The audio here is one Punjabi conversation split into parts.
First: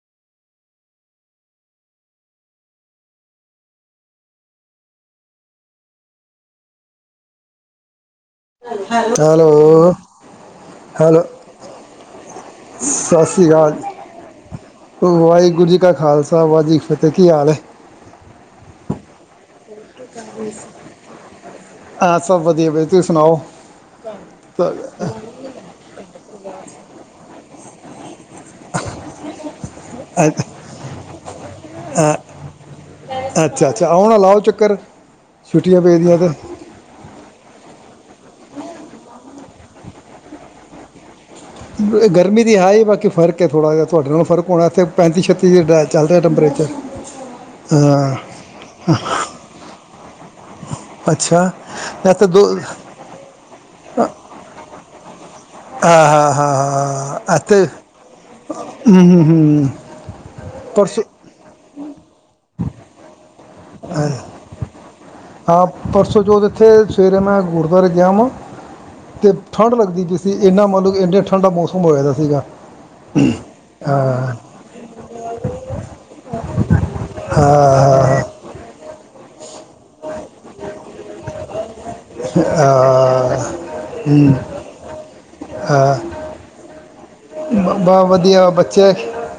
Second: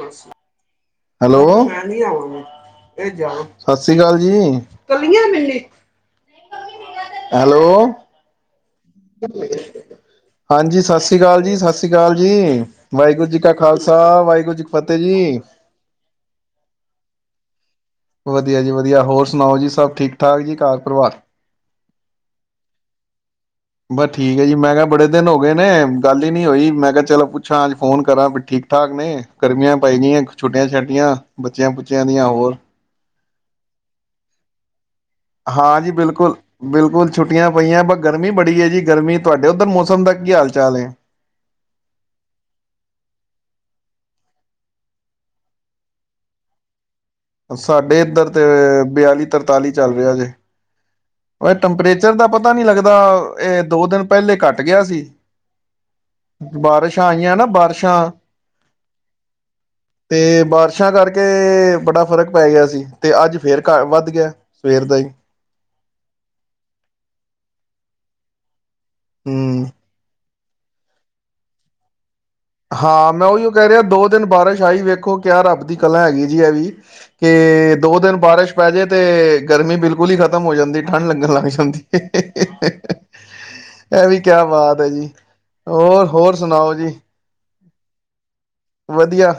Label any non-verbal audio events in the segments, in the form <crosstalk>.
ਮਾਸੀ ਹੈਲੋ ਸਤ ਸ੍ਰੀ ਅਕਾਲ ਜੀ ਹੈਲੋ ਹੈਲੋ ਹਾਂਜੀ ਸਤਿ ਸ਼੍ਰੀ ਹੈਲੋ ਅਕਾਲ ਜੀ ਸਤਿ ਸ਼੍ਰੀ ਅਕਾਲ ਜੀ ਸਤਿ ਵਾਹਿਗੁਰੂ ਜੀ ਸ੍ਰੀ ਕਾ ਅਕਾਲ ਖਾਲਸਾ ਵਾਹਿਗੁਰੂ ਜੀ ਕੀ ਫਤਿਹ ਜੀ ਵਾਹਿਗੁਰੂ ਜੀ ਕਾ ਖਾਲਸਾ ਵਾ ਜੀ ਕੀ ਫਤਿਹ ਕੀ ਹਾਲ ਹੈ ਵਧੀਆ ਜੀ ਵਧੀਆ ਹੋਰ ਸੁਣਾਓ ਜੀ ਸਭ ਠੀਕ ਠਾਕ ਜੀ ਕਾਰ ਪਰਿਵਾਰ ਹਾਂ ਸਭ ਵਧੀਆ ਵਧੀਆ ਤੁਸੀਂ ਸੁਣਾਓ ਬਸ ਠੀਕ ਹੈ ਜੀ ਮੈਂ ਕਿਹਾ ਬੜੇ ਦਿਨ ਹੋ ਗਏ ਨੇ ਗੱਲ ਹੀ ਨਹੀਂ ਹੋਈ ਮੈਂ ਕਿਹਾ ਚਲੋ ਪੁੱਛਾਂ ਅੱਜ ਫੋਨ ਕਰਾਂ ਵੀ ਠੀਕ ਠਾਕ ਨੇ ਗਰਮੀਆਂ ਪੈ ਗਈਆਂ ਛੋੱਟੀਆਂ ਛੋਟੀਆਂ ਬੱਚਿਆਂ ਬੱਚਿਆਂ ਦੀਆਂ ਹੋਰ ਅੱਛਾ ਅੱਛਾ ਆਉਣਾ ਲਾਓ ਚੱਕਰ ਹਾਂ ਛੁੱਟੀਆਂ ਜੀ ਪੈਦੀਆਂ ਬਿਲਕੁਲ ਬਿਲਕੁਲ ਛੁੱਟੀਆਂ ਪਈਆਂ ਬ ਗਰਮੀ ਬੜੀ ਹੈ ਜੀ ਗਰਮੀ ਤੁਹਾਡੇ ਉੱਧਰ ਮੌਸਮ ਦਾ ਕੀ ਹਾਲ ਚਾਲ ਹੈ ਗਰਮੀ ਦੀ ਹੈ ਹੀ ਬਾਕੀ ਫ਼ਰਕ ਥੋੜ੍ਹਾ ਜਿਹਾ ਤੁਹਾਡੇ ਨਾਲ਼ ਫਰਕ ਹੋਣਾ ਇੱਥੇ ਪੈਂਤੀ ਛੱਤੀ ਜ ਡ ਚੱਲ ਰਿਹਾ ਟੈਂਪਰੇਚਰ ਸਾਡੇ ਹਾਂ ਇੱਧਰ ਤੇ ਬਿਆਲੀ ਤਰਤਾਲੀ ਚੱਲ ਰਿਹਾ ਜੇ ਅੱਛਾ ਉਹ ਟੈਂਪਰੇਚਰ ਦਾ ਇੱਥੇ ਦੋ ਪਤਾ ਨੀ ਲੱਗਦਾ ਇਹ ਦੋ ਦਿਨ ਪਹਿਲੇ ਘੱਟ ਗਿਆ ਸੀ ਹਾਂ ਹਾਂ ਬਾਰਿਸ਼ਾਂ ਹਾਂ ਹਾਂ ਆਈਆਂ ਨਾ ਇੱਥੇ ਹੂੰ ਬਾਰਿਸ਼ਾਂ ਹੂੰ ਹੂੰ ਤੇ ਬਾਰਸ਼ਾਂ ਪਰਸੋਂ ਕਰਕੇ ਬੜਾ ਫ਼ਰਕ ਪੈ ਗਿਆ ਸੀ ਤੇ ਅੱਜ ਫੇਰ ਘ ਵੱਧ ਗਿਆ ਸਵੇਰ ਦਾ ਹੀ ਹਾਂ ਪਰਸੋਂ ਜੋਤ ਇੱਥੇ ਸਵੇਰੇ ਮੈਂ ਗੁਰਦੁਆਰੇ ਗਿਆ ਵਾਂ ਤੇ ਹਮ ਠੰਢ ਲੱਗਦੀ ਜ ਅਤੇ ਇੰਨਾ ਮਤਲਬ ਇੰਨੇ ਠੰਡਾ ਮੌਸਮ ਹੋਇਆ ਸੀ ਹਾਂ ਮੈਂ ਉਹੀਓ ਕਹਿ ਰਿਹਾ ਦੋ ਦਿਨ ਬਾਰਿਸ਼ ਆਈ ਵੇਖੋ ਕਿਆ ਰੱਬ ਦੀ ਕਲਾ ਹੈਗੀ ਜੀ ਐ ਵੀ ਕਿ ਦੋ ਦਿਨ ਅਹ, ਬਾਰਿਸ਼ ਪੈ ਜਾੇ ਤੇ ਗਰਮੀ ਬਿਲਕੁਲ ਹੀ ਖ਼ਤਮ ਹੋ ਜਾਂਦੀ ਠੰਢ ਲੱਗਣ ਲੱਗ ਜਾਂਦੀ ਅਹ, ਇਹ ਵੀ ਕਿਆ ਬਾਤ ਹੈ ਜੀ ਹੋਰ ਹੋਰ ਸੁਣਾਓ ਜੀ ਬਹੁ ਵਧੀਆ ਬੱਚੇ ਵਧੀਆ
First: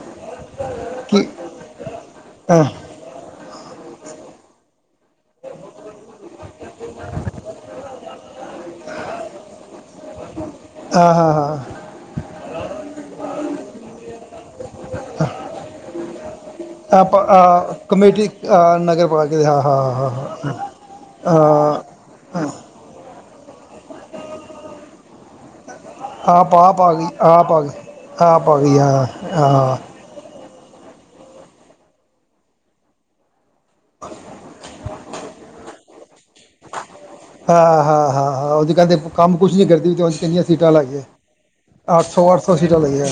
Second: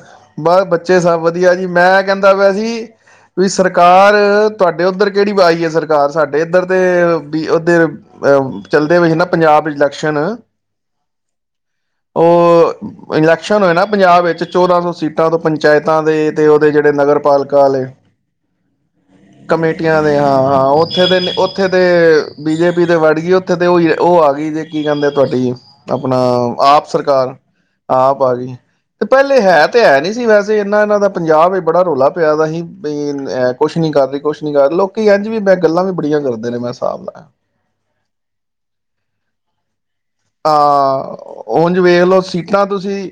ਬਸ ਬੱਚੇ ਸਭ ਕੀ ਵਧੀਆ ਜੀ ਮੈਂ ਕਹਿੰਦਾ ਵੈ ਅਹ, ਸੀ ਵੀ ਸਰਕਾਰ ਤੁਹਾਡੇ ਉੱਧਰ ਕਿਹੜੀ ਆਾਈ ਹੈ ਸਰਕਾਰ ਸਾਡੇ ਇੱਧਰ ਅਤੇ ਵੀ ਉਹਦੇ ਚੱਲਦੇ ਪਏ ਸੀ ਨਾ ਪੰਜਾਬ ਇਲੈਕਸ਼ਨ ਹਾਂ ਹਾਂ ਹਾਂ ਉਹ ਇ ਸ਼ਨ ਹੋ ਨਾ ਪੰਜਾਬ ਵਿੱਚ ਚੋਦਾਂ ਸੌ ਸੀਟਾਂ ਤੋਂ ਪੰਚਾਇਤਾਂ ਦੇ ਤੇ ਉਹਦੇ ਜਿਹੜੇ ਆਪ ਨਗਰ ਪਾਲਿਕਾ ਆ, ਵਾਲੇ ਕਮੇਟੀ ਆ, ਨਗਰ ਪਾ ਕੇ ਹਾਂ ਹਾਂ ਕਮੇਟੀਆਂ ਦੇ ਹਾਂ ਹਾਂ ਉੱਥੇ ਦੇ ਉੱਥੇ ਦੇ ਅਹ, ਬੀਜੇਪੀ ਦੇ ਵੜ ਗਈ ਇੱਥੇ ਤੇ ਉ ਉਹ ਆ ਗਈ ਜੇ ਕੀ ਕਹਿੰਦੇ ਤੁਹਾਡੀ ਜੀ ਆ ਪਾ ਪਾ ਗਈ ਆ ਪਾ ਗਈ ਆ ਪਾ ਗਈ ਤੇ ਹਾਂ ਪਹਿਲੇ ਹੈ ਹਾਂ ਤੇ ਹੈ ਨੀ ਸੀ ਬਸ ਇਹਨਾ ਇਹਨਾਂ ਦਾ ਪੰਜਾਬ ਬੜਾ ਰੌਲਾ ਪਿਆ ਦਾ ਸੀ ਬਈ ਅ ਕੁਛ ਨੀ ਕਰ ਰਹੀ ਕੁਛ ਨੀ ਕਰ ਰਹੀ ਲੋਕੀ ਇੰਝ ਵੀ ਮੈਂ ਗੱਲਾਂ ਵੀ ਬੜੀਆਂ ਕਰਦਾ ਹਾਂ ਹਾਂ ਹਾਂ ਹਾਂ ਉਹਦੇ ਕਹਿੰਦੇ ਕੰਮ ਕੁਛ ਨੀ ਕਰਦੀ ਵੀ ਹਾਂ ਉਝ ਵੇਖ ਲਓ ਸੀਟਾਂ ਤੁਸੀਂ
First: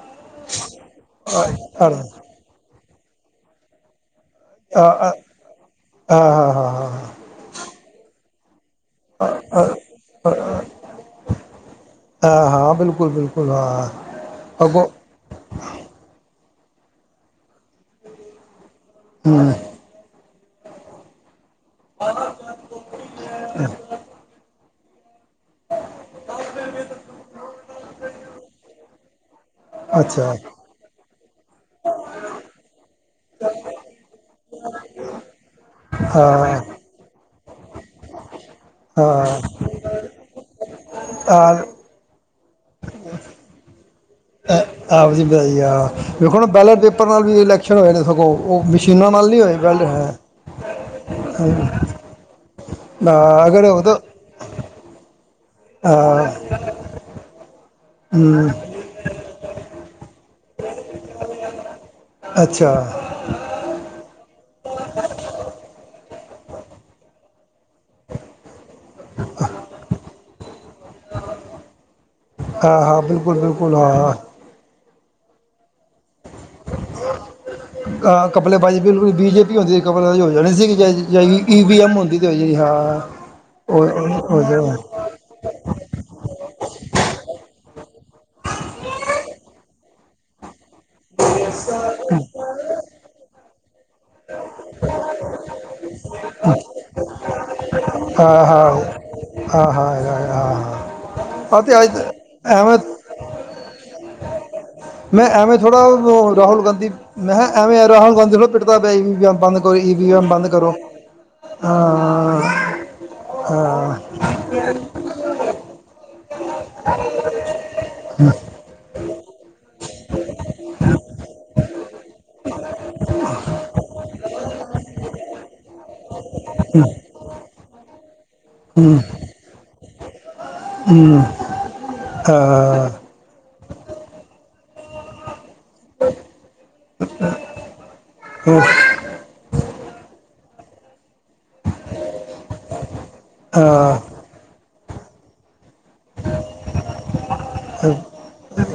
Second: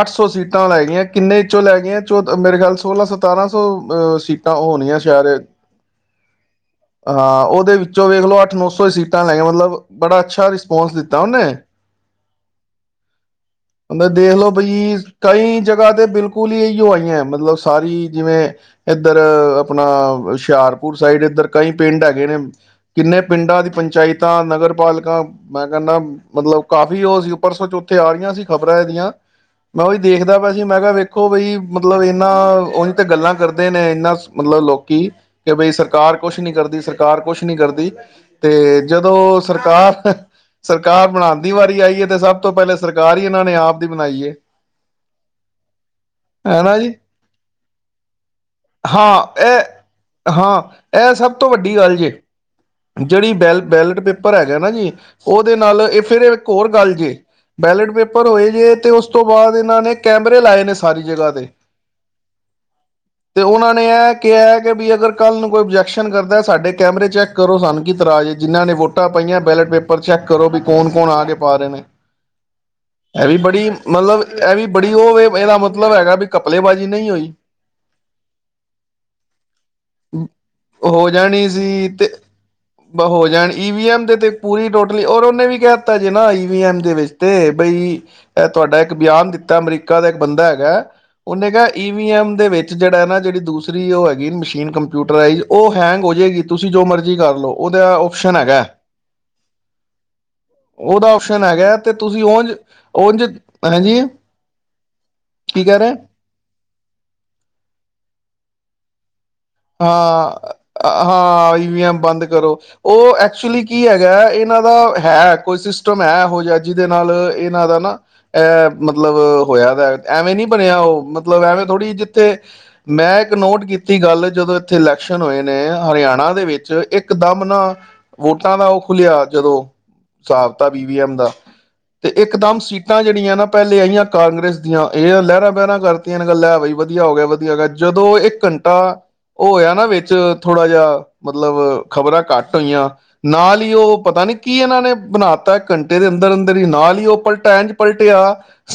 ਅੱਠ ਸੌ ਸੀਟਾਂ ਲੈ ਗਈਆਂ ਕਿੰਨੇ ਆ ਚੋਂ ਲੈ ਆ ਗਈਆਂ ਚ ਆ ਮੇਰੇ ਖਲ ਸੋਲਾਂ ਸਤਾਰਾਂ ਸੌ ਅਹ ਤਾਂ ਹੋ ਨ ਆ ਸ਼ਹਿਰ ਹਾਂ ਹਾਂ ਹਾਂ ਹਾਂ ਉਹਦੇ ਵਿੱਚੋਂ ਵੇਖ ਲੋ ਸੀਟਾਂ ਲੈਆਂ ਮਤਲਬ ਬੜਾ ਅੱਛਾ ਰਿਸਪਾਂਸ ਦਿੱਤਾ ਹਾਂ ਹਾਂ ਬਿਲਕੁਲ ਬਿਲਕੁਲ ਹਾਂ ਉਹਦਾ ਦੇਖ ਲਓ ਅੱਗੋਂ ਬਈ ਕਈ ਜਗ੍ਹਾ ਤੇ ਬਿਲਕੁ ਬਿਲਕੁਲ ਹੀ ਇਹੀ ਹੋ ਆਈਆਂ ਮਤਲਬ ਸਾਰੀ ਜਿਵੇਂ ਇੱਧਰ ਹਮ, ਆਪਣਾ ਹੁਸ਼ਿਆਪੁਰ ਸਡ ਇੱਧਰ ਕਈ ਪਿੰਡ ਹੈਗੇ ਨੇ ਕਿੰਨੇ ਪਿੰਡਾਂ ਦੀ ਪੰਚਾਇਤਾਂ ਨਗਰ ਪਾਲਕਾਂ ਮੈਂ ਕਰ ਮਤਲਬ ਕਾਫੀ ਉਹ ਸੀ ਉੱਪਰ ਸ ਤਿਆਰੀਆਂ ਸੀ ਖ਼ਬਰਾਂ ਇਹਦੀਆਂ ਮੈਂ ਉਹੀ ਅੱਛਾ ਦੇਖਦਾ ਪਾ ਸੀ ਮੈਂ ਕਿਹਾ ਵੇਖੋ ਬਈ ਮਤਲਬ ਇਹਨਾ ਉਹਨ ਤੇ ਗੱਲਾਂ ਕਰਦੇ ਨੇ ਇਨਾ ਮਤਲਬ ਲੋਕੀ ਕਿ ਬਈ ਸਰਕਾਰ ਕੁਛ ਨੀ ਹਾਂ ਕਰਦੀ ਸਰਕਾਰ ਕੁਛ ਨੀ ਕਰਦੀ ਤੇ ਜਦੋਂ ਹਾਂ ਸਰਕਾਰ ਕਾਰ ਬਣਾਉਣ ਦੀ ਆ ਵਾਰੀ ਆਈ ਹੈ ਸਭ ਤੋਂ ਪਹਿਲੇ ਸਰਕਾਰ ਹੀ ਇਹਨਾਂ ਨੇ ਆਪ ਦੀ ਬਣਾਈ ਆਪਦੀ ਵਧਾਈ ਆ ਵਖੋ ਨਾ ਹਨਾ ਬੈਲਟ ਜੀ ਪੇਪਰ ਨਾਲ ਵੀ ਇਲੈਕਸ਼ਨ ਹੋਏ ਨੇ ਸ ਕੋਲ ਉਹ ਮਸ਼ੀਨਾਂ ਨਾਲ ਹਾਂ ਨੀ ਹੋਏ ਬੈਲਟ ਹੈ ਇਹ ਹਾਂ ਇਹ ਸਭ ਤੋਂ ਵੱਡੀ ਗੱਲ ਜੇ ਜਿਹੜੀ ਬੈਲ ਅਗਰ ਉਹ ਤਾਂ ਬੈਲਟ ਪੇਪਰ ਹੈਗਾ ਨਾ ਜੀ ਉਹਦੇ ਨਾਲ ਇਹ ਫਿਰ ਇੱਕ ਅ, ਹੋਰ ਗੱਲ ਜੇ ਬੈਲੇਟ ਪੇਪਰ ਹਮ, ਹੋਏ ਜੇ ਤੇ ਉਸ ਤੋਂ ਤੋਂ ਬਾਅਦ ਇਹਨਾਂ ਨੇ ਕੈਮਰੇ ਲਾਏ ਨੇ ਸਾਰੀ ਜਗ੍ਹਾ ਤੇ ਅੱਛਾ ਤੇ ਉਹਨਾਂ ਨੇ ਇਹ ਕਿਹਾ ਕਿ ਵੀ ਅਗਰ ਕੱਲ੍ਹ ਨੂੰ ਕੋਈ ਓਬਜੈਕਸ਼ਨ ਕਰਦਾ ਸਾਡੇ ਕੈਮਰੇ ਚੈੱਕ ਕਰੋ ਸਨ ਕਿ ਤਰਾਜੇ ਜਿਨ੍ਹਾਂ ਨੇ ਵੋਟਾਂ ਪਾਈਆਂ ਬੈਲਟ ਪੇਪਰ ਚੈੱਕ ਕਰੋ ਵੀ ਕੌਣ ਕੌਣ ਆ ਕੇ ਪਾ ਰਹੇ ਨੇ ਹਾਂ ਹਾਂ ਇਹ ਵੀ ਬਿਲਕੁਲ ਬੜੀ ਬਿਲਕੁਲ ਮਤਲਬ ਇਹ ਵੀ ਬੜੀ ਉਹਵੇ ਇਹਦਾ ਮਤਬ ਹਾਂ ਕੱਪੜਜਪੀ ਬੀਜੇਪੀ ਹੁੰਦੀ ਕਪ ਹੋ ਜਾਣੇ ਹੋ ਜਾਣੀ ਸੀਗੀ ਈਵ ਸੀ ਐਮ ਹੁੰਦੀ ਤੇ ਜਾਣੀ ਹਾਂ ਜਾ ਲਈ ਔਰ ਉਹਨੇ ਵੀ ਕਹਿ ਦਿੱਤਾ ਜੇ ਨਾ ਈਵ ਐਮ ਦੇ ਵਿੱਚ ਤੇ ਬਈ ਇਹ ਤੁਹਾਡਾ ਇੱਕ ਬਿਆਨ ਦਿੱਤਾ ਅਮਰੀਕਾ ਨਕਾ ਦਾ ਇੱਕ ਬੰਦਾ ਹੈਗਾ ਉਹਨੇ ਕਿਹਾ ਈਵੀ ਐਮ ਦੇ ਵਿੱਚ ਜਿਹੜਾ ਨਾ ਜਿਹੜੀ ਦੂਸਰੀ ਉਹ ਹੈਗੀ ਮਸ਼ੀਨ ਕੰਪਿਊਟਰਾਈਜ਼ ਉਹ ਹੈਂਗ ਹੋਈ ਜਾਗੀ ਤੁਸੀਂ ਜੋ ਮਰਜ਼ੀ ਕਰ ਲਓ ਉਹਦਾ ਆਪਓਪਸ਼ਨ ਹਾਂ ਹੈਗਾ ਹਾਂ ਹਾਂ ਹਾਂ ਹਾਂ ਉਹਦਾ ਆਪਪਸ਼ਨ ਹਾਂ ਹੈਗਾ ਤੇ ਅੱਜ ਤੁਸੀਂ ਉਂਝ ਐਵੇਂ ਉਂਝ ਪਰਜੀੀ ਮੈਂ ਐਵੇਂ ਥੋੜ੍ਹਾ ਰਾਹੁਲ ਗਾਂਧੀ ਮੈਂ ਕਿਹਾ ਐਵੇ ਰਾਹੁਲ ਗਾਂਧੀ ਥੋੜਾ ਪਿੱਟ ਦਾ ਪੈ ਹਾਂ ਹਾਂ ਈਵ ਐਮ ਬੰਦ ਕਰੋ ਹਾਂ ਉਹ ਐਕਚੁਲੀ ਕੀ ਹਾਂ ਹੈਗਾ ਇਹਨਾਂ ਦਾ ਹੈ ਕੋਈ ਸਿਸਟਮ ਹੈ ਹੋ ਜਾ ਜਿਹਦੇ ਨਾਲ ਇਹਨਾਂ ਦਾ ਅਹ ਮਤਲਬ ਮਤਲਬ ਹੋਇਆ ਐਵੇਂ ਨੀ ਬਣਿਆ ਉਹ ਮਤਲਬ ਐਵੇਂ ਥੋੜ੍ਹੀ ਜਿਹੀ ਜਿੱਥੇ ਮੈਂ ਇੱਕ ਨੋਟ ਕੀਤੀ ਗੱਲ ਜਦੋਂ ਇੱਥੇ ਇਲੈਕਸ਼ਨ ਹੋਏ ਨੇ ਹਰਿਆਣਾ ਦੇ ਵਿੱਚ ਇੱਕ ਦਮ ਨਾ ਵੋਟਾਂ ਦਾ ਉਹ ਹਮ, ਖੁੱਲਲਿਆ ਜਦੋਂ ਹਾਬਤਾ ਬੀਵੀ ਐਮ ਹਮ, ਦਾ ਤੇ ਇਕਦਮ ਹਾਂ, ਸੀਟਾਂ ਜਿਹੜੀਆਂ ਨਾ ਪਹਿਲੇ ਆਈਆਂ ਕਾਂਗਰਸ ਦੀਆਂ ਇਹ ਲਹਿਰਾਂ ਪੈਰਾਂ ਕਰਤੀਆਂ ਨੇ ਗੱਲਾਂ ਹੈ ਬਾਈ ਵਧੀਆ ਹੋ ਗਿਆ ਵਧੀਆ ਹੈ ਜਦੋਂ ਇੱਕ ਉਹ, ਘੰਟਾ ਹੋਇਆ ਨਾ ਵਿੱਚ ਥੋੜਾ ਜਿਹਾ ਮਤਲਬ ਖ਼ਬਰਾਂ ਘੱਟ ਹੋਈਆਂ ਨਾਲ ਹੀ ਹਾਂ, ਉਹ ਪਤਾ ਨੀ ਕੀ ਇਹਨਾਂ ਨੇ ਬਣਾ ਤਾ ਘੰਟੇ ਦੇ ਅੰਦਰ ਅੰਦਰ ਹੀ ਨਾਲ ਹੀ ਉਹ ਪਲਟੈਣ ਚ ਪਲਟਿਆ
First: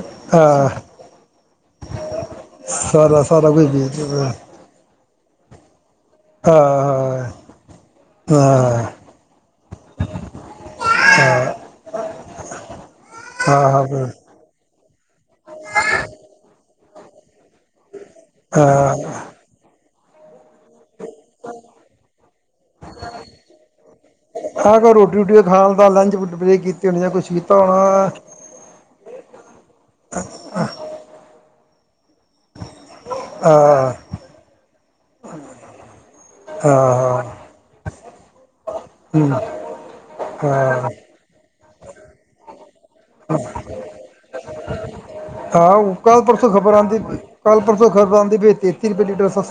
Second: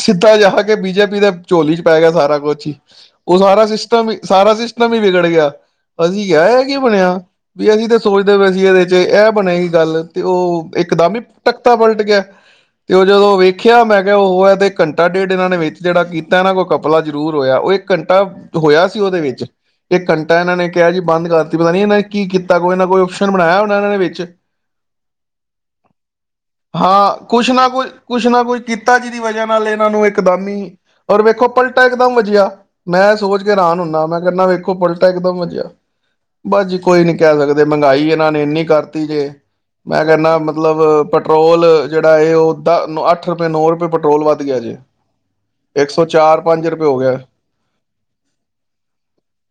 ਸਿੱਧਾ ਜਿਹਾ ਹਾਂ, ਕੇ ਬੀਜੇਪੀ ਦੇ ਝੋਲੀ ਚ ਪੈ ਗਿਆ ਸਾਰਾ ਕੁਛ ਹੀ ਸਾਰਾ ਉਹ ਸਾਰਾ ਕੁਝ ਵੀ ਸਿਸਟਮ ਹਾਂ ਸਾਰਾ ਸਿਸਟਮ ਵੀ ਵਿਗੜ ਗਿਆ ਅਸੀਂ ਇਹ ਹੈ ਕੀ ਬਣਿਆ ਹਾਂ ਵੀ ਅਸੀਂ ਤੇ ਸੋਚਦੇ ਵੀ ਅਸੀਂ ਹਾਂ ਇਹਦੇ ਚ ਇਹ ਬਣੇਗੀ ਗੱਲ ਤੇ ਉਹ ਇੱਕਦਮ ਹੀ ਟੱਕਤਾ ਪਲਟ ਗਿਆ ਤੇ ਉਹ ਜਦੋਂ ਵੇਖਿਆ ਮੈਂ ਹਾਂ ਕਿਹਾ ਉਹ ਹੈ ਤੇ ਕੰਟਾ ੇਡ ਇਹਨਾਂ ਨੇ ਵਿੱਚ ਜਿਹੜਾ ਕੀਤਾ ਇਹਨਾਂ ਕੋਈ ਕੱ ਲਾ ਜ਼ਰੂਰ ਹੋਇਆ ਉਹ ਇੱਕ ਘੰਟਾ ਹੋਇਆ ਸੀ ਉਹਦੇ ਵਿੱਚ ਇਹ ਕੰ ਟਨ ਨੇ ਕਿਹਾ ਜੀ ਬੰਦ ਕਰਤੀ ਪਤਾ ਨੀ ਇਹਨਾਂ ਨੇ ਕੀ ਕੀਤਾ ਕੋਈ ਨਾ ਕੋਈ ਓਪਸ਼ਨ ਬਣਾਇਆ ਉਹਨਾਂ ਇਹਨਾਂ ਨੇ ਵਿੱਚ ਆ ਕੋ ਰੋਟੀ ਰੋਟੀ ਖਾਣ ਦਾ ਲੰਚ ਬ੍ਰੇਕ ਕੀਤੀ ਹੋਣੀ ਜਾਂ ਹਾਂ ਕੁਝ ਕੁਛ ਕੀਤਾ ਨਾ ਹੋਣਾ ਕੁਛ ਕੁਛ ਨਾ ਕੁਛ ਕੀਤਾ ਜਿਹਦੀ ਵਜ੍ਹਾ ਨਾਲ ਇਹਨਾਂ ਨੂੰ ਇਕਦਮ ਹੀ ਔਰ ਵੇਖੋ ਪਲਟ ਇਕਦਮ ਵਧੀਆ ਮੈਂ ਸੋਚ ਕੇ ਆਾਨ ਹਾਂ ਹੁੰਦਾ ਮੈਂ ਕਹਿੰਦਾ ਵੇਖੋ ਪੁਲ ਬਾਸ ਜੀ ਕੋਈ ਨੀ ਹਾਂ ਕਹਿ ਸਕਦੇ ਮਹਿੰਗਾਈ ਇਹਨਾਂ ਨੇ ਇੰਨੀ ਕਰਤੀ ਜੇ ਹਮ, ਮੈਂ ਕਹਿੰਦਾ ਹਾਂ ਮਤਲਬ ਪੈਟਰੋਲ ਲ ਜਿਹੜਾ ਇਹ ਉਹ ਅੱਠ ਰੁਪਏ ਨੌ ਰੁਪਏ ਪੈਟਰੋਲ ਵੱਧ ਗਿਆ ਜੇ ਇੱਕ ਹਹ ਸੌ ਕੱਲ੍ਹ ਚਾਰ ਪਰਸੋਂ ਪੰਜ ਖਬਰ ਰੁਪਏ ਹੋ ਆਉਂਦੀ ਗਿਆ ਕੱਲ੍ਹ ਪਰਸੋਂ ਖ਼ਬਰ ਆਉਂਦੀ ਬ ਤੇਤੀ ਰੁਪਏ ਦੀ ਡਰੱਸਾਂ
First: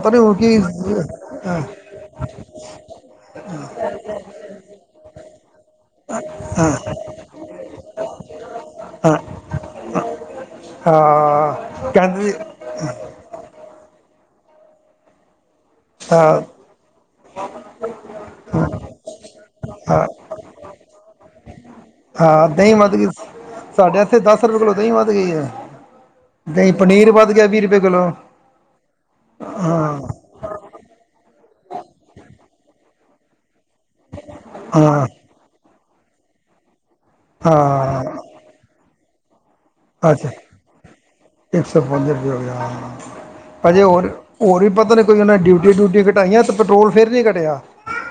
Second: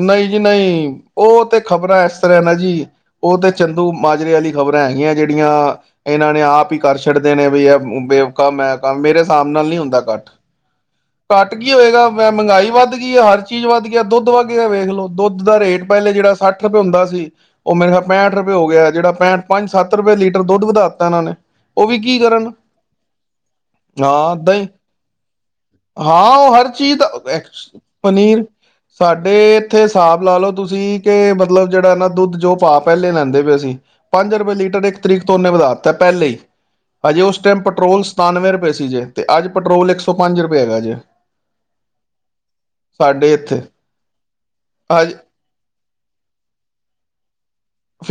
ਨਹੀਂ ਜੀ ਨਹੀਂ ਉਹ ਤੇ ਖ਼ਬਰਾਂ ਇਸ ਤਰ੍ਹਾਂ ਨਾ ਜੀ ਉਹ ਤੇ ਚੰਦੂ ਮਾਜਰੇ ਵਾਲੀ ਖ਼ਬਰਾਂ ਹੈਗੀਆਂ ਜਿਹੜੀਆਂ ਆਪੜੀਆਂ ਇਹਨਾਂ ਨੇ ਆਪ ਹੀ ਕਰ ਛੱਡਦੇ ਨੇ ਵੀ ਇਹ <inaudible> ਮੈਂ ਕੰਮ ਹਾਂ ਮੇਰੇ ਹਿਸਾਬ ਨਾਲ ਨਹੀਂੀ ਹੁੰਦਾ ਅੱਠ ਘੱਟ ਕੀ ਹੋਏਗਾ ਕਹਿੰਦੇ ਮਹਿੰਗਾਈ ਵੱਧ ਗਈ ਹੈ ਹਰ ਚੀਜ਼ ਵੱ ਗਿਆ ਦੁੱਧੱਧ ਗਿਆ ਵਖ ਲ ਲੋ ਦੁੱਧ ਦੁੱਧ ਦਾ ਰੇਟ ਪਹਿਲੇ ਜਿਹੜਾ ਹਾਂ ਸੱਠ ਰੁਪਏ ਹੁੰਦਾ ਸੀ ਉਹ ਮੇਰੇ ਪਹਠ ਰੁਪਏ ਹੋ ਗਿਆ ਜਿਹੜਾ ਪੈਂਹਠ ਪੰਜ ਸੱਤ ਹਾਂ ਰੁਪਏ ਲੀਟਰ ਦੁੱਧ ਵਧਾ ਦਿੱਤਾ ਇਹਨਾਂ ਨੇ ਉਹ ਵੀ ਕੀ ਹਾਂ ਕਰਨ ਦਹੀਂ ਵੱਧ ਗਈ ਸਾਡੇ ਇੱਥੇ ਦਸ ਰੁਪਏ ਕਿੱਲੋ ਦਹੀਂ ਵੱਧ ਗਈ ਹੈ ਹਾਂ ਉਹ ਹਰ ਦਹੀਂ ਚੀਜ਼ ਦਾ ਪਨੀਰ ਵੱਧ ਗਿਆ ਵੀਹ ਐਕਸ ਰੁਪਏ ਕਿੱਲੋ ਪਨੀਰ ਸਾਡੇ ਇੱਥੇ, ਹਿਸਾਬ ਲਾ ਲਓ ਤੁਸੀਂ ਕਿ ਮਤਲਬ ਜਿਹੜਾ ਨਾ ਦੁੱਧ ਜੋ, ਭਾ ਪਹਿਲੇ ਲੈਂਦੇ ਪਏ ਅਸੀਂ ਪੰਜ ਰੁਪਏ ਲੀਟਰ, ਇੱਕ ਹਾਂ ਤਰੀਕ ਤੋਂ ਨੇ ਵਧਾ ਦਿੱਤਾ ਤਾਂ ਪਹਿਲੇਈ ਹੀ ਹਾਂਜੀ ਉਸ ਟਾਈਮ ਪੈਟਰੋਲ ਹਾਂ ਸਤਾਨਵੇਂ ਰੁਪਏ ਸੀ ਜੇ ਅਤੇ ਅੱਜ ਪੈਟਰੋਲ ਇੱਕ ਸੌ ਅੱਛਾ ਪੰਜ ਰੁਪਏ ਹੈਗਾ ਜੇ ਸਾਡੇ ਹਜੇ ਹੋਰ, ਹੋਰ ਵੀ ਪਤਾ ਨਹੀਂ ਹਜੇ ਕੋਈ, ਉਹ ਨੇ ਡਿਊਟੀ ਡਿਊਟੀ ਘਟਾਈਆਂ ਅਤੇ ਪੈਟਰੋਲ ਫਿਰ ਨਹੀਂ ਘਟਿਆ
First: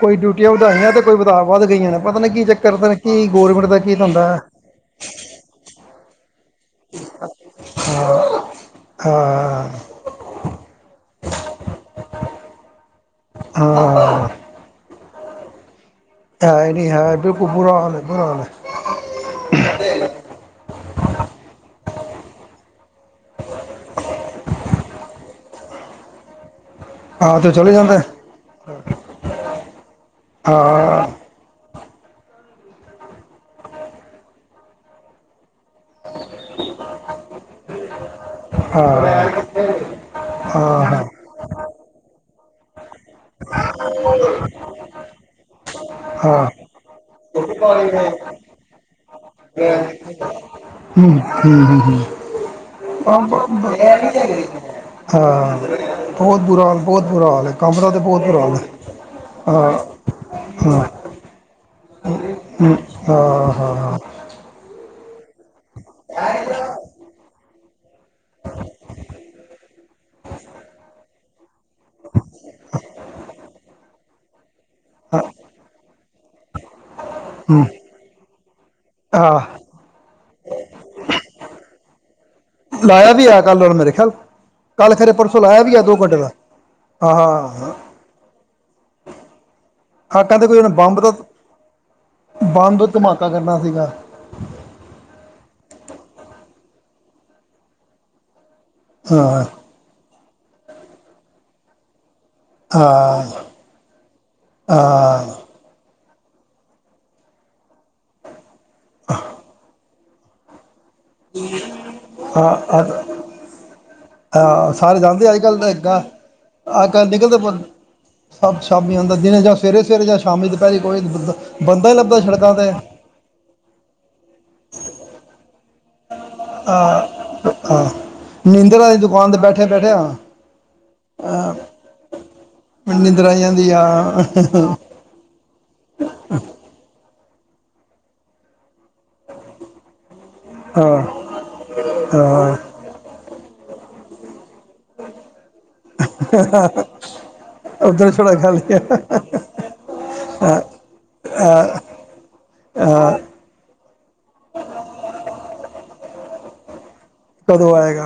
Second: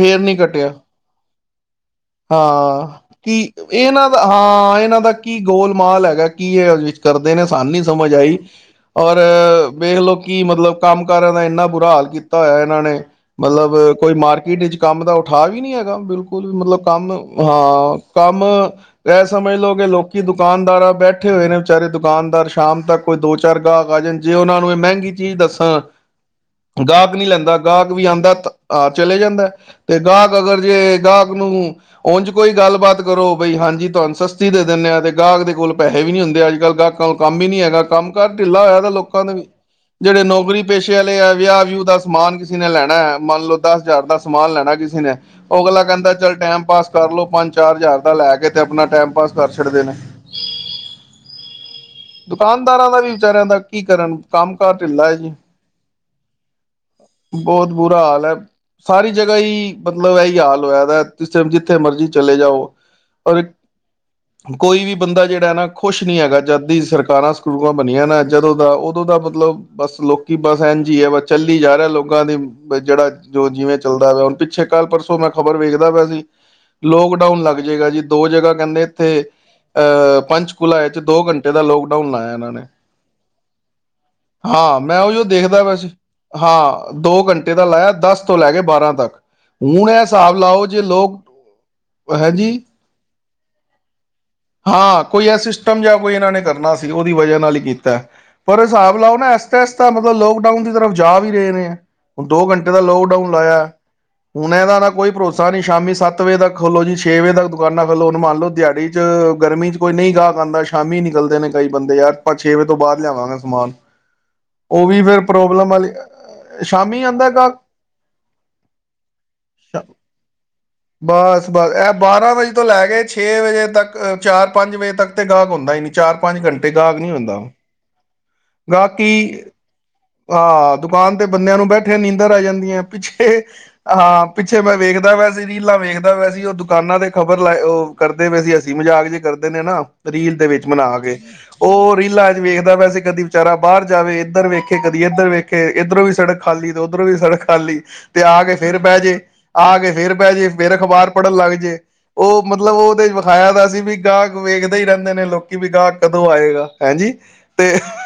ਕੋਈ ਨਹੀਂ ਡਿਊਟੀਆਂ ਘਟਿਆ ਵਧਾਈਆਂ ਤੇ ਕੋਈ ਵੱਧ ਗਈਆਂ ਨੇ ਪਤਾ ਨਹੀਂ ਕੀ ਚੱਕਰ ਹਾਂ, ਤਾਂ ਕੀ ਕਿ ਗੌਰਮੈਂਟ ਕੀ ਇਹਨਾਂ ਦਾ, ਧੰਦਾ ਹੈ ਹਾਂ ਇਹਨਾਂ ਦਾ ਕੀ ਗੋਲ ਮਾਲ ਹੈਗਾ ਕੀ ਇਹ ਵਿੱਚ ਕਰਦੇ ਨੇ ਸਾਨੂੰ ਨੀ ਸਮਝ ਆਈ, ਔਰ ਹਾਂ ਵੇਖ ਲ ਕਿ ਮਤਲਬ ਕੰਮ ਕਾਰਾਂ ਦਾ ਇੰਨਾ ਬੁਰਾ ਹਾਲ ਕੀਤਾ ਹੋਇਆ, ਇਹਨਾਂ ਨੇ ਮਤਲਬ, ਕੋਈ ਹਾਂ ਮਾਰਕੀਟ ਵਿੱਚ ਕੰਮ ਦਾ ਉਠਾ ਵੀ ਨੀ ਹੈਗਾ <inaudible> ਬਿਲਕੁਲ ਵੀ ਹੈ ਹੀ ਮਤਲਬ ਨਹੀਂ ਕੰਮ, ਹੈ ਬਿਲਕੁਲ ਬੁਰਾ ਹਾਲ ਹਾਂ ਹੈ ਬੁਰਾ ਹਾਲ ਕੰਮ ਹੈ ਇਹ ਸਮਝ ਲਓ ਕਿ ਲੋਕ ਦੁਕਾਨਦਾਰਾਂ ਬੈਠੇ ਹੋਏ ਨੇ, ਵਿਚਾਰੇ ਦੁਕਾਨਦਾਰ ਸ਼ਾਮ ਤੱਕ ਕੋਈ ਦੋ ਚਾਰ ਗਾਹਕ ਆ ਜਾਣ, ਜੇ ਉਹਨਾਂ ਨੂੰ ਇਹ ਮਹਿੰਗੀ ਚੀਜ਼ ਦੱਸਣ ਗਾਹਕ ਨਹੀਂ ਹਾਂ ਤੇ ਲੈਂਦਾ ਚਲੇ ਗਾਹਕ ਜਾਂਦਾ ਵੀ ਆਉਂਦਾ, ਆਹ ਚਲੇ ਜਾਂਦਾ ਤੇ ਗਾਹਕ ਅਗਰ ਜੇ ਹਾਂ ਗਾਹਕ ਨੂੰ ਉੰਜ ਕੋਈ ਗੱਲਬਾਤ ਕਰੋ, ਬਈ ਹਾਂਜੀ ਤੁਹਾਨੂੰ ਸਸਤੀ ਦੇ ਦਿੰਦੇ ਆ, ਤੇ ਗਾਹਕ ਦੇ ਕੋਲ ਪੈਸੇ ਵੀ ਨੀ ਹੁੰਦੇ ਅੱਜ -ਕੱਲ ਗ ਕੰਮ ਵੀ ਨੀ ਹੈਗਾ, ਕੰਮ ਕਾਰ ਢਿੱਲਾ ਹਾਂ ਹੋਇਆ, ਲੋਕਾਂ ਦੇ ਵੀ ਹਾਂ ਜਿਹੜੇ ਨੌਕਰੀ ਪੇਸ਼ੇ ਹਾਂ ਵਾਲੇ ਆ, ਵਿਆਹ ਵਿਊ ਦਾ ਸਮਾਨ <inaudible> ਮੰਨ ਲਓ ਦਸ ਹਜ਼ਾਰ ਦਾ ਸਮਾਨ ਲੈਣਾ ਕਿਸੇ ਨੇ, ਅਗਲਾ ਕਹਿੰਦਾ ਚੱਲ ਹਾਂ ਟੈਮ ਟਾਈਮ ਪਾਸ ਕਰ ਛੱਡਦੇ ਨੇ ਦੁਕਾਨਦਾਰਾਂ ਦਾ ਵੀ ਵਿਚਾਰਿਆਂ ਦਾ ਕੀ ਕਰਨ ਕੰਮ ਕਾਰ ਢਿੱਲਾ ਹੈ ਜੀ ਹਾਂ, ਬਹੁਤ ਬੁਰਾ ਹਾਲ ਬਹੁਤ ਬੁਰਾ ਹਾਲ ਹੈ ਕ ਬਹੁਤ <unintelligible> ਬੁਰਾ ਸਾਰੀ ਜਗਾਈ, ਹੀ ਮਤਲਬ ਇਹੀ ਹਾਲ ਹਾਂ ਹੋਇਆਦਾ ਜਿੱਥੇ ਮਰਜ਼ੀ ਚਲੇ ਜਾਓ, ਹੂੰ, ਔਰ ਇੱਕ ਹਾਂ ਹਾਂ ਹਾਂ ਕੋ ਕੋਈ ਵੀ ਬੰਦਾ ਜਿਹੜਾ ਹੈ ਨਾ। ਖੁਸ਼ ਨੀ ਹੈਗਾ, ਜਦ ਦੀ ਸਰਕਾਰਾਂ ਬਣੀਆਂ ਨਾ ਜਦੋਂ ਦਾ ਉਦੋਂ ਦਾ ਮਤਲਬ, ਬਸ ਲੋਕੀ ਬਸ ਐਝ ਹੈ ਬਸ ਚੱਲ। ਚੱਲੀ ਜਾ ਰਿਹਾ ਲੋਕਾਂ ਦੀ ਜਿਹੜਾ ਜੋ ਜਿਵੇਂ ਚੱਲਦਾ। <inaudible> ਦਾ ਲੋਭੀ। <inaudible> ਪਿੱਛੇ ਕੱਲ ਪਰਸੋਂ ਮੈਂ ਖ਼ਬਰ ਵੇਖਦਾ ਪਿਆ ਸੀ। ਲੋਕਡਾਊਨ ਲੱਗ ਹੂੰ ਜਾਏਗਾ ਜੀ ਦੋ ਜਗ੍ਹਾ ਕਹਿੰਦੇ ਇੱਥੇ ਹਾਂ ਅਹ ਪੰਚਕੁਲਾ ਹੈ ਦੋ ਘੰਟੇ ਦਾ ਲੋਕਡਾਊਨ। ਲੋਕਡਾਊਨ ਲਾਇਆ ਨਾ। ਮੈਂ ਲਾਇਆ ਵੀ ਆ ਕੱਲ੍ਹ ਹੁਣ ਮੇਰੇ ਖਿਆਲ ਹਾਂ ਕੱਲ੍ਹ ਮੈਂ ਖਰੇ ਉਹ ਜੋ ਪਰਸੋਂ ਦੇਖਦਾ ਲਾਇਆ ਵੀ ਹੋਇਆ ਆ ਸੀ ਦੋ ਘੰਟੇ ਦਾ ਹਾਂ ਦੋ ਘੰਟੇ ਦਾ ਲਾਇਆ ਦਸ ਤੋਂ ਲੈ ਕੇ ਬਾਰਾਂ ਤੱਕ ਹੁਣ ਇਹ ਹਾਂ ਹਿਸਾਬ ਕਹਿੰਦੇ ਕੋਈ ਲਾਓ ਉਹਨੇ ਜੇ ਬੰਬ ਦਾ ਲੋਕ। ਹੈਂਜੀ। ਬੰਬ ਧਮਾਕਾ ਕਰਨਾ ਸੀਗਾ। ਹਾਂ ਕੋਈ ਇਹ ਸਿਸਟਮ ਜਾਂ ਕੋਈ ਇਹਨਾਂ ਨੇ ਕਰਨਾ ਸੀ ਉਹਦੀ ਵਜ੍ਹਾ ਨਾਲ ਹੀ ਕੀਤਾ। ਪਰ ਹਿਸਾਬ ਲਾਓ ਨਾ ਹਾਂ ਇਸਤਾ ਇਸਤਾ ਮਤਲਬ ਲੋਕ। ਲੋਕਡਾਊਨ ਦੀ ਤਰਫ਼ ਜਾ ਵੀ ਰਹੇ ਨੇ ਹੈ। ਹੁਣ ਦੋ ਘੰਟੇ ਦਾ ਹਾਂ ਲੋਕਡਾਊਨ ਲਾਇਆ ਹੁਣ ਇਹ ਦਾ ਤਾਂ ਕੋਈ ਭਰੋਸਾ ਨਹੀਂ ਸ਼ਾਮੀ ਸੱਤ। ਸੱਤ ਵਜੇ ਤੱਕ ਖੋਲੋ ਜੀ ਛੇ ਵਜੇ ਤੱਕ ਦੁਕਾਨਾਂ ਖੋਲਲੋ ਮੰਨ ਲੋ ਦਿਹਾੜੀ। ਚ ਗਰਮੀ ਚ। ਕੋਈ ਨਹੀਂ ਗਾਹਕ ਆਂਦਾ। ਸ਼ਾਮੀ ਨਿਕਲਦੇ ਨੇ ਕਈ ਬੰਦੇ ਯਾਰ ਆਪਾਂ ਛੇ ਵਜੇ ਤੋਂ ਹਾਂ ਬਾਅਦ ਲਿਆਵਾਂਗੇ ਸਮਾਨ ਹਾਂ ਉਹ ਸਾਰੇ ਵੀ ਫੇਰ ਜਾਂਦੇ ਅੱਜ ਕੱਲ੍ਹ ਪ੍ਰੋਬਲਮ ਵਾਲੀ ਏਦਾਂ ਅੱਜ ਸ਼ਾਮੀ ਕੱਲ੍ਹ ਆਉਂਦਾ ਨਿਕਲਦੇ ਗਾਹਕ ਬੰਦ ਸਭ ਸ਼ਾਮੀ ਆਉਂਦਾ ਦਿਨੇ ਜਾਂ ਸਵੇਰੇ ਸਵੇਰੇ ਜਾਂ ਸ਼ਾਮੀ ਦੁਪਹਿਰੇ ਕੋਈ ਬੰਦਾ ਬਸ ਬਸ ਬੰਦਾ ਇਹ ਹੀ ਲੱਭਦਾ ਬਾਰਾਂ ਵਜੇ ਸੜਕਾਂ ਤੋਂ ਤੇ ਲੈ ਹਾਂ ਕੇ ਛੇ ਵਜੇ ਤੱਕ। ਚਾਰ ਪੰਜ ਵਜੇ ਤੱਕ ਤੇ ਗਾਹਕ। ਹੁੰਦਾ ਨਹੀਂ। ਚਾਰ ਪੰਜ ਘੰਟੇ ਗਾਹਕ ਨਹੀਂ ਹੁੰਦਾ ਹਾਂ ਨੀਂਦਰ ਵਾਲੀ ਦੁਕਾਨ ਤੇ ਗਾਹਕੀ ਬੈਠੇ ਬੈਠੇ ਹਾਂ ਦੁਕਾਨ ਤੇ ਬੰਦਿਆਂ ਨੂੰ ਬੈਠੇ ਨੀਂਦਰ ਆ ਜਾਂਦੀਆਂ ਨਿੰਦਰ ਪਿੱਛੇ ਆਈ ਜਾਂਦੀ ਆ ਹਾਂ ਪਿੱਛੇ ਮੈਂ ਵੇਖਦਾ ਹੋਇਆ ਸੀ ਰੀਲਾਂ ਵੇਖਦਾ ਹੋਇਆ ਸੀ ਉਹ ਦੁਕਾਨਾਂ ਦੇ। ਖ਼ਬਰ ਲਾਏ ਉਹ ਕਰਦੇ ਪਏ ਸੀ। ਅਸੀਂ ਮਜ਼ਾਕ ਜੇ ਕਰਦੇ ਨੇ ਨਾ। ਰੀਲ ਦੇ ਵਿੱਚ ਹਾਂ ਮਨਾ ਕੇ ਉਹ ਰੀਲਾਂ ਚ ਹਾਂ ਵੇਖਦਾ ਪਇਆ ਸੀ ਕਦੀ ਵਿਚਾਰਾ ਬਾਹਰ ਜਾਵੇ। ਇੱਧਰ ਵੇਖ। ਕਿ ਕਦੀ ਇੱਧਰ ਵੇਖੇ ਇੱਧਰੋਂ ਵੀ ਸੜਕ ਖਾਲੀ ਤੇ ਉੱਧਰੋਂ ਵੀ ਸੜਕ ਖਾਲੀ ਉਧਰ ਤੇ ਛੜਾ ਆ ਖਾ ਕੇ ਫੇਰ ਲਿਆ ਬਹਿ ਜੇ ਆ ਕੇ ਫੇਰ ਬਹਿ ਜੇ ਫੇਰ ਅਖ਼ਬਾਰ ਪੜ੍ਹਨ ਲੱਗ ਜਏ ਉਹ ਮਤਲਬ ਉਹਦੇ। ਅਸੀਂ ਵੀ ਗਾਹਕ ਵੇਖਦੇ ਹੀ ਰਹਿੰਦੇ ਨੇ ਲੋਕੀ ਵੀ ਗਾਹਕ। ਕਦੋਂ ਆਏਗਾ। ਹੈਂਜੀ ਤੇ ਕਦੋਂ ਆਏਗਾ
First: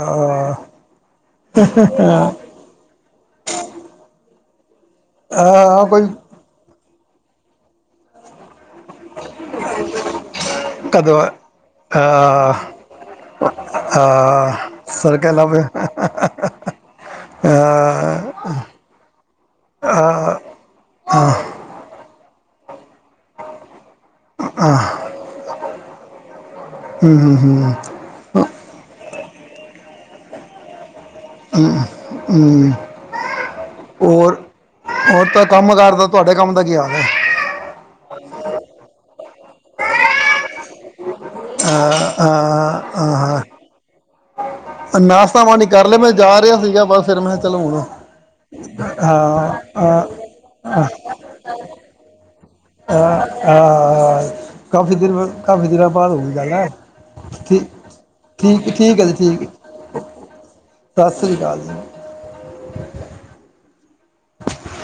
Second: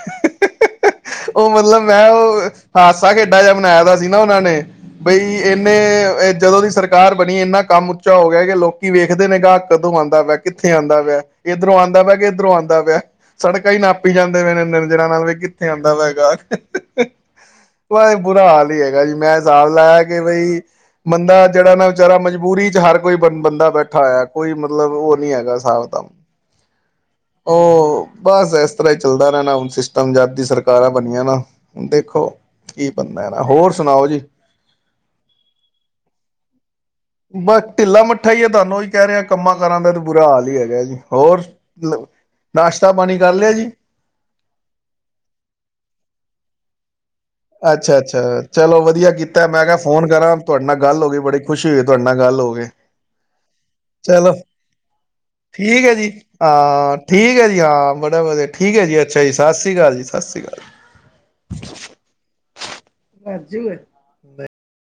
ਉਹ ਮਤਲਬ ਮੈਂ ਉਹ ਹਾਦਸਾ ਖੇਡਾ ਜਿਹਾ ਮਨਾਇਆ ਦਾ ਸੀ ਨਾ ਉਹਨਾਂ ਨੇ। ਬਈ ਇਹਨੇ ਆ ਕੋਈ ਜਦੋਂ ਦੀ ਸਰਕਾਰ। ਕਾਰ ਬਣੀ ਇੰਨਾ ਕੰਮ ਉੱਚਾ ਹੋ ਗਿਆ ਕਿ ਲੋਕ। ਕੀ ਵੇਖਦੇ ਨੇ ਗ ਕਦੋਂ ਆਉਂ ਕਿੱਥੇ ਆਉਂਦਾ ਕਦੋਂ ਪਿਆ ਇੱਧਰੋਂ ਆਉਂਦਾ ਆ ਪਿਆ ਕੇ ਇੱਧਰੋਂ ਆਉਂਦਾ ਪਿਆ ਸੜਕ ਹੀ ਨਾਪੀ ਜਾਂਦੇ ਪਏ ਆ ਨਜਾਂ ਸਰ ਨਾਲ ਕ ਵੀ ਲ ਹਮ ਕਿੱਥੇ ਆਉਂਦਾ ਪੈਗਾ ਉਹ ਇਹ ਹਮ ਬੁਰਾ ਹਾਲ ਹੀ ਹੈਗਾ ਜੀ ਮੈਂ ਹਿਸਾਬ ਲਾਇਆ ਕਿ ਬਈ ਬੰਦਾ ਜਿਹੜਾ ਨਾ ਵਿਚਾਰਾ ਮਜਬੂਰੀ ਚ ਹਰ ਕੋਈ ਬ ਬੰਦਾ ਬੈਠਾ ਹੋਇਆ ਕੋਈ ਮਤਲਬ ਉਹ ਨੀ ਹੈਗਾ ਹਿਸਾਬ ਤਾਂ ਹਮ ਉਹ ਬਸ ਇਸ ਤਰ੍ਹਾਂ ਹੀ ਚੱਲਦਾ ਨ- ਨਾ ਹੁਣ‌ ਸਿਸਟਮ ਜਦੀ ਸਰਕਾਰਾਂ ਬਣੀਆਂ ਨਾ ਹ ਹੁਣ ਦੇਖੋ ਹਮ ਕੀ ਬਣਦਾ ਨਾ ਹੋਰ ਸੁਣਾਓ ਜੀ ਹੋਰ ਹੋਰ ਤਾਂ ਕੰਮ ਕਾਰਦਾ ਤੁਹਾਡੇ ਕੰਮ ਦਾ ਕੀ ਹਾਲ ਹੈ? ਬਸ ਢਿੱਲਾ ਮੱਠਾ ਹੈਏ ਤੁਾਨੂੰ ਹੀ ਕਹਿ ਰਿਹਾ ਕੰਮਾਂ ਕਾਰਾਂ ਦਾ ਤਾਂ ਬੁਰਾ ਹਾਲ ਹੀ ਹੈਗਾ। ਹੋਰ ਹਾਂ-ਹਾਂ- ਨਾਸ਼ਤਾ ਪਾਣੀ ਕਰ ਹਾਂ ਲਿਆ ਜੀ ਨਾਸ਼ਤਾ ਮਣੀੀ ਕਰ ਲੈ ਮੈਂ ਜਾ ਰਿਹਾ ਸੀਗਾ ਬਸ ਫਿਰ ਮੈਂ ਚਲੋ ਹੁਣ ਅੱਛਾ-ਅੱਛਾ ਚਲੋ ਵਧੀਆ ਕੀਤਾ ਮੈਂ ਕਿਹਾ ਹਾਂ ਫੋਨ ਕਰਾਂ ਤੁਹਾਡੇ ਨਾਲ ਗੱਲ ਹੋ ਗਈ ਬੜੀ ਖੁਸ਼ੀ ਹੋਈ ਤੁਹਾਡੇ ਨਾਲ ਗੱਲ ਚਲੋ ਚਲੋ ਕਾਫੀ ਦਿਨ ਕਾਫੀ ਠੀਕ ਦਿਨਾਂ ਹੈ ਜੀ ਬਾਅਦ ਹੋਈ ਗੱਲ ਹੈ ਹਾਂ ਠੀਕ ਹੈ ਜੀ ਹਾਂ ਬੜਾ ਵਧਆ ਠੀਕ ਹੈ ਜੀ ਅੱਛਾ ਜੀ ਸਤਿ ਸ੍ਰੀ ਅਕਾਲ ਜੀ, ਸਤਿ ਸ਼੍ਰੀ ਅਕਾਲ! ਸਤਿ ਸ੍ਰੀ ਅਕਾਲ ਜੀ ਰਾਜੀ। <unintelligible>